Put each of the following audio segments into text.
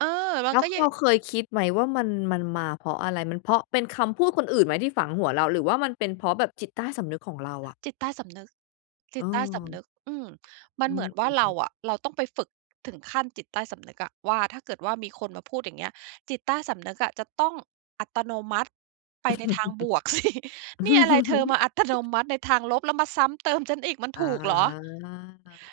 เออ แบบว่แลา้วก็ยัเรง าเคยคิดไหมว่า มัน มันมาเพราะอะไร? มันเพราะเป็นคำพูดคนอื่นไหมที่ฝังหัวเรา? หรือว่ามันเป็นเพราะแบบจิตใต้สำนึกของเราอะ? จิตใต้สำนึก จิตใต้สเอำอ นึก อืม มันอืเหมือนว่าเราอ ๆ ๆ อะ เราต้องไปฝึกถึงขั้นจิตใต้สำนึกอะว่า ถ้าเกิดว่ามีคนมาพูดอย่างเงี้ย จิตใต้สำนึกอะจะต้องอัตโนมัติไปในทางบวก สิ นี่อะไร เธอมาอัตโนมัติในทางลบ แล้วมาซ้ำเติมฉันอีกมันอา ถูกเหรอ?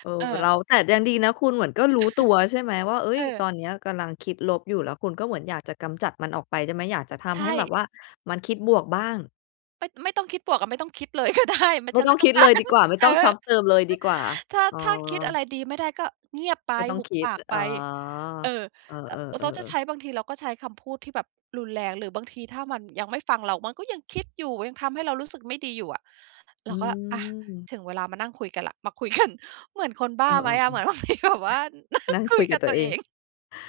เออ เแต่เรออ า แต่ยังดีนะคุณเหมือนก็รู้ตัว ใช่ไหมว่า เอ๊เย ตอออ นเนี้ยกำลังคิดลบอยู่ แล้วคุณก็เหมือนอยากจะกำจัดมันออกไปได้ไหม? อยากจะทใชำให้แบบ่ ว่า มันคิดบวกบ้าง ไม่ ไม่ต้องคิดบวกอะ ไม่ต้องคิดเลย ก็ได้ ม ไมฉ่ันตไ้อมง่ต้คอิง ดกาเลยร ดีกว่า ไม่เอต้องซอ ้ำเติมเลยดีกว่า ถ้า อ้อ ถ้าคิดอะไรดีไม่ได้ก็เงียบไป ไม่ต้องหุบคิปด ากอไ๋ป อ เออ เออ อะ เออ เขาจะใๆ ชๆ ้ บางทีเราก็ใช้คำพูดที่แบบรุนแรง หรือบางทีถ้ามันยังไม่ฟังเรา มันก็ยัง คิดอยู่ ยังทำให้เรารู้สึกไม่ดีอยู่อะ เรอืาก็ อะ ม ถึงเวลามานั่งคุยกันแล้ว มาคุย กัน เหมือนคนบเ้อาไหมอ ๆ ๆ อะ? เหมือนบางทีก็แบบว่านั่นงั่งคคุุยยกกัับบตัตวัเวอเอง ง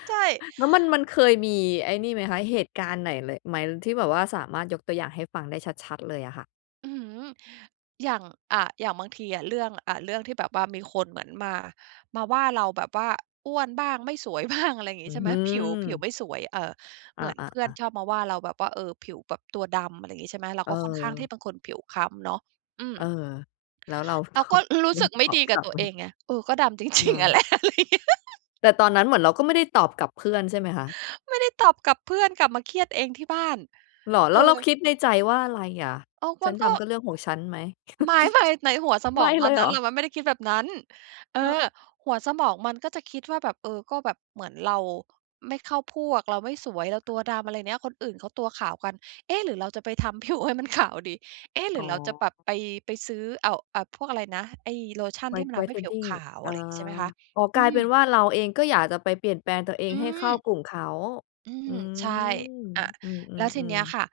ใช่ แล้วมัน มันเคยมีไอ้นี่ไหมคะ? เหตุการณ์ไหน ล ไหม ที่แบบว่าสามารถยกตัวอย่างให้ฟังได้ชัด ๆ เลยอะค่ะ? อื้อฮือ อย่าง อะ อย่างบางทีอะ เรื่อง อะ เรื่องที่แบบว่า มีคนเหมือนมา มาว่าเราแบบว่า อ้วนบ้าง ไม่สวย บ้าง อะไรอย่างงอีื้้ใชอ่ไหฮม? ืผิว ผิวอ ไม่สวย เอ่อ อเหมือนเพื่อนา ๆ ๆ ชอบมาว่า เราแบบว่า เออ ผิวแบบตัวดำ อะไรอย่างงี้ ใช่ไหม เราเก็ค่อนข้างที่ออ เป็นคนผิวคล้ำเนาะ อืม เออ แล้ว เราเรตาอก็บ รู้ รู้เรสาึกตไม่อดบีกกัลบับตัวไหม? เองไง เออ ก็ดำ จรคิ่ง ๆ อะะ แหละ อะไรเงี้ย แต่ตอนนั้นเหมือนเราก็ไม่ได้ตอบกลับเพื่อน ใช่ไหมคะ? ไม่ได้ตอบกลับเพื่อน กลับมาเครียดเองที่บ้าน เหรอ? เอแล้วเราอ คิดในใจว่าอะไรอะ? อ้าว มฉัันนดก็ ำก็เรื่องของฉันไหม? ไม่ ๆ ในหัวสมไมอ่งตเลอนยเนหัร้อ? น เรามันไม่ได้คิดแบบนั้น เอเออ อ หัวสมองมันก็จะคิดว่าแบบ เออ ก็แบบเหมือนเราไม่เข้าพวก เราไม่สวย เราตัวดำ อะไรเงี้ย คนอื่นเขาตัวขาวกัน เอ๊ะ หรือเราจะไป ทำ ผิวให้มันขาวดี เอ๊ะ หรอื๋ออ เราจะแบบไป ไปซื้อ อ้าว อ่า พวกอะไรนะ ไอ้โลชันที่มWhite ันทำให้ผิวขWhitening าว ออะา ไรอย่างงี้ ใช่ไหมคะ อ๋อ อกืลายเป็ม นว่าเราเอง ก็อยากจะไปเปลี่ยนแปลงตัวเองอืให้เข้าม กลุ่มเขา อือืม ใช่ ม อะ อืแล้วทีเนีอ ้ยๆ ๆ ค่ะ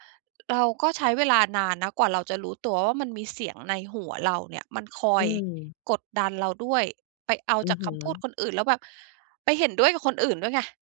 เราก็ใช้เวลานานนะกว่าเราจะรู้ตัวว่า มันมีเสียงในหัวเราเนี่ย มันคออยืม กดดันเราด้วย ไปเอาอืจอากฮคำพูดึ คนอื่น แล้วแบบไปเห็นด้วยกับคนอื่นด้วยไง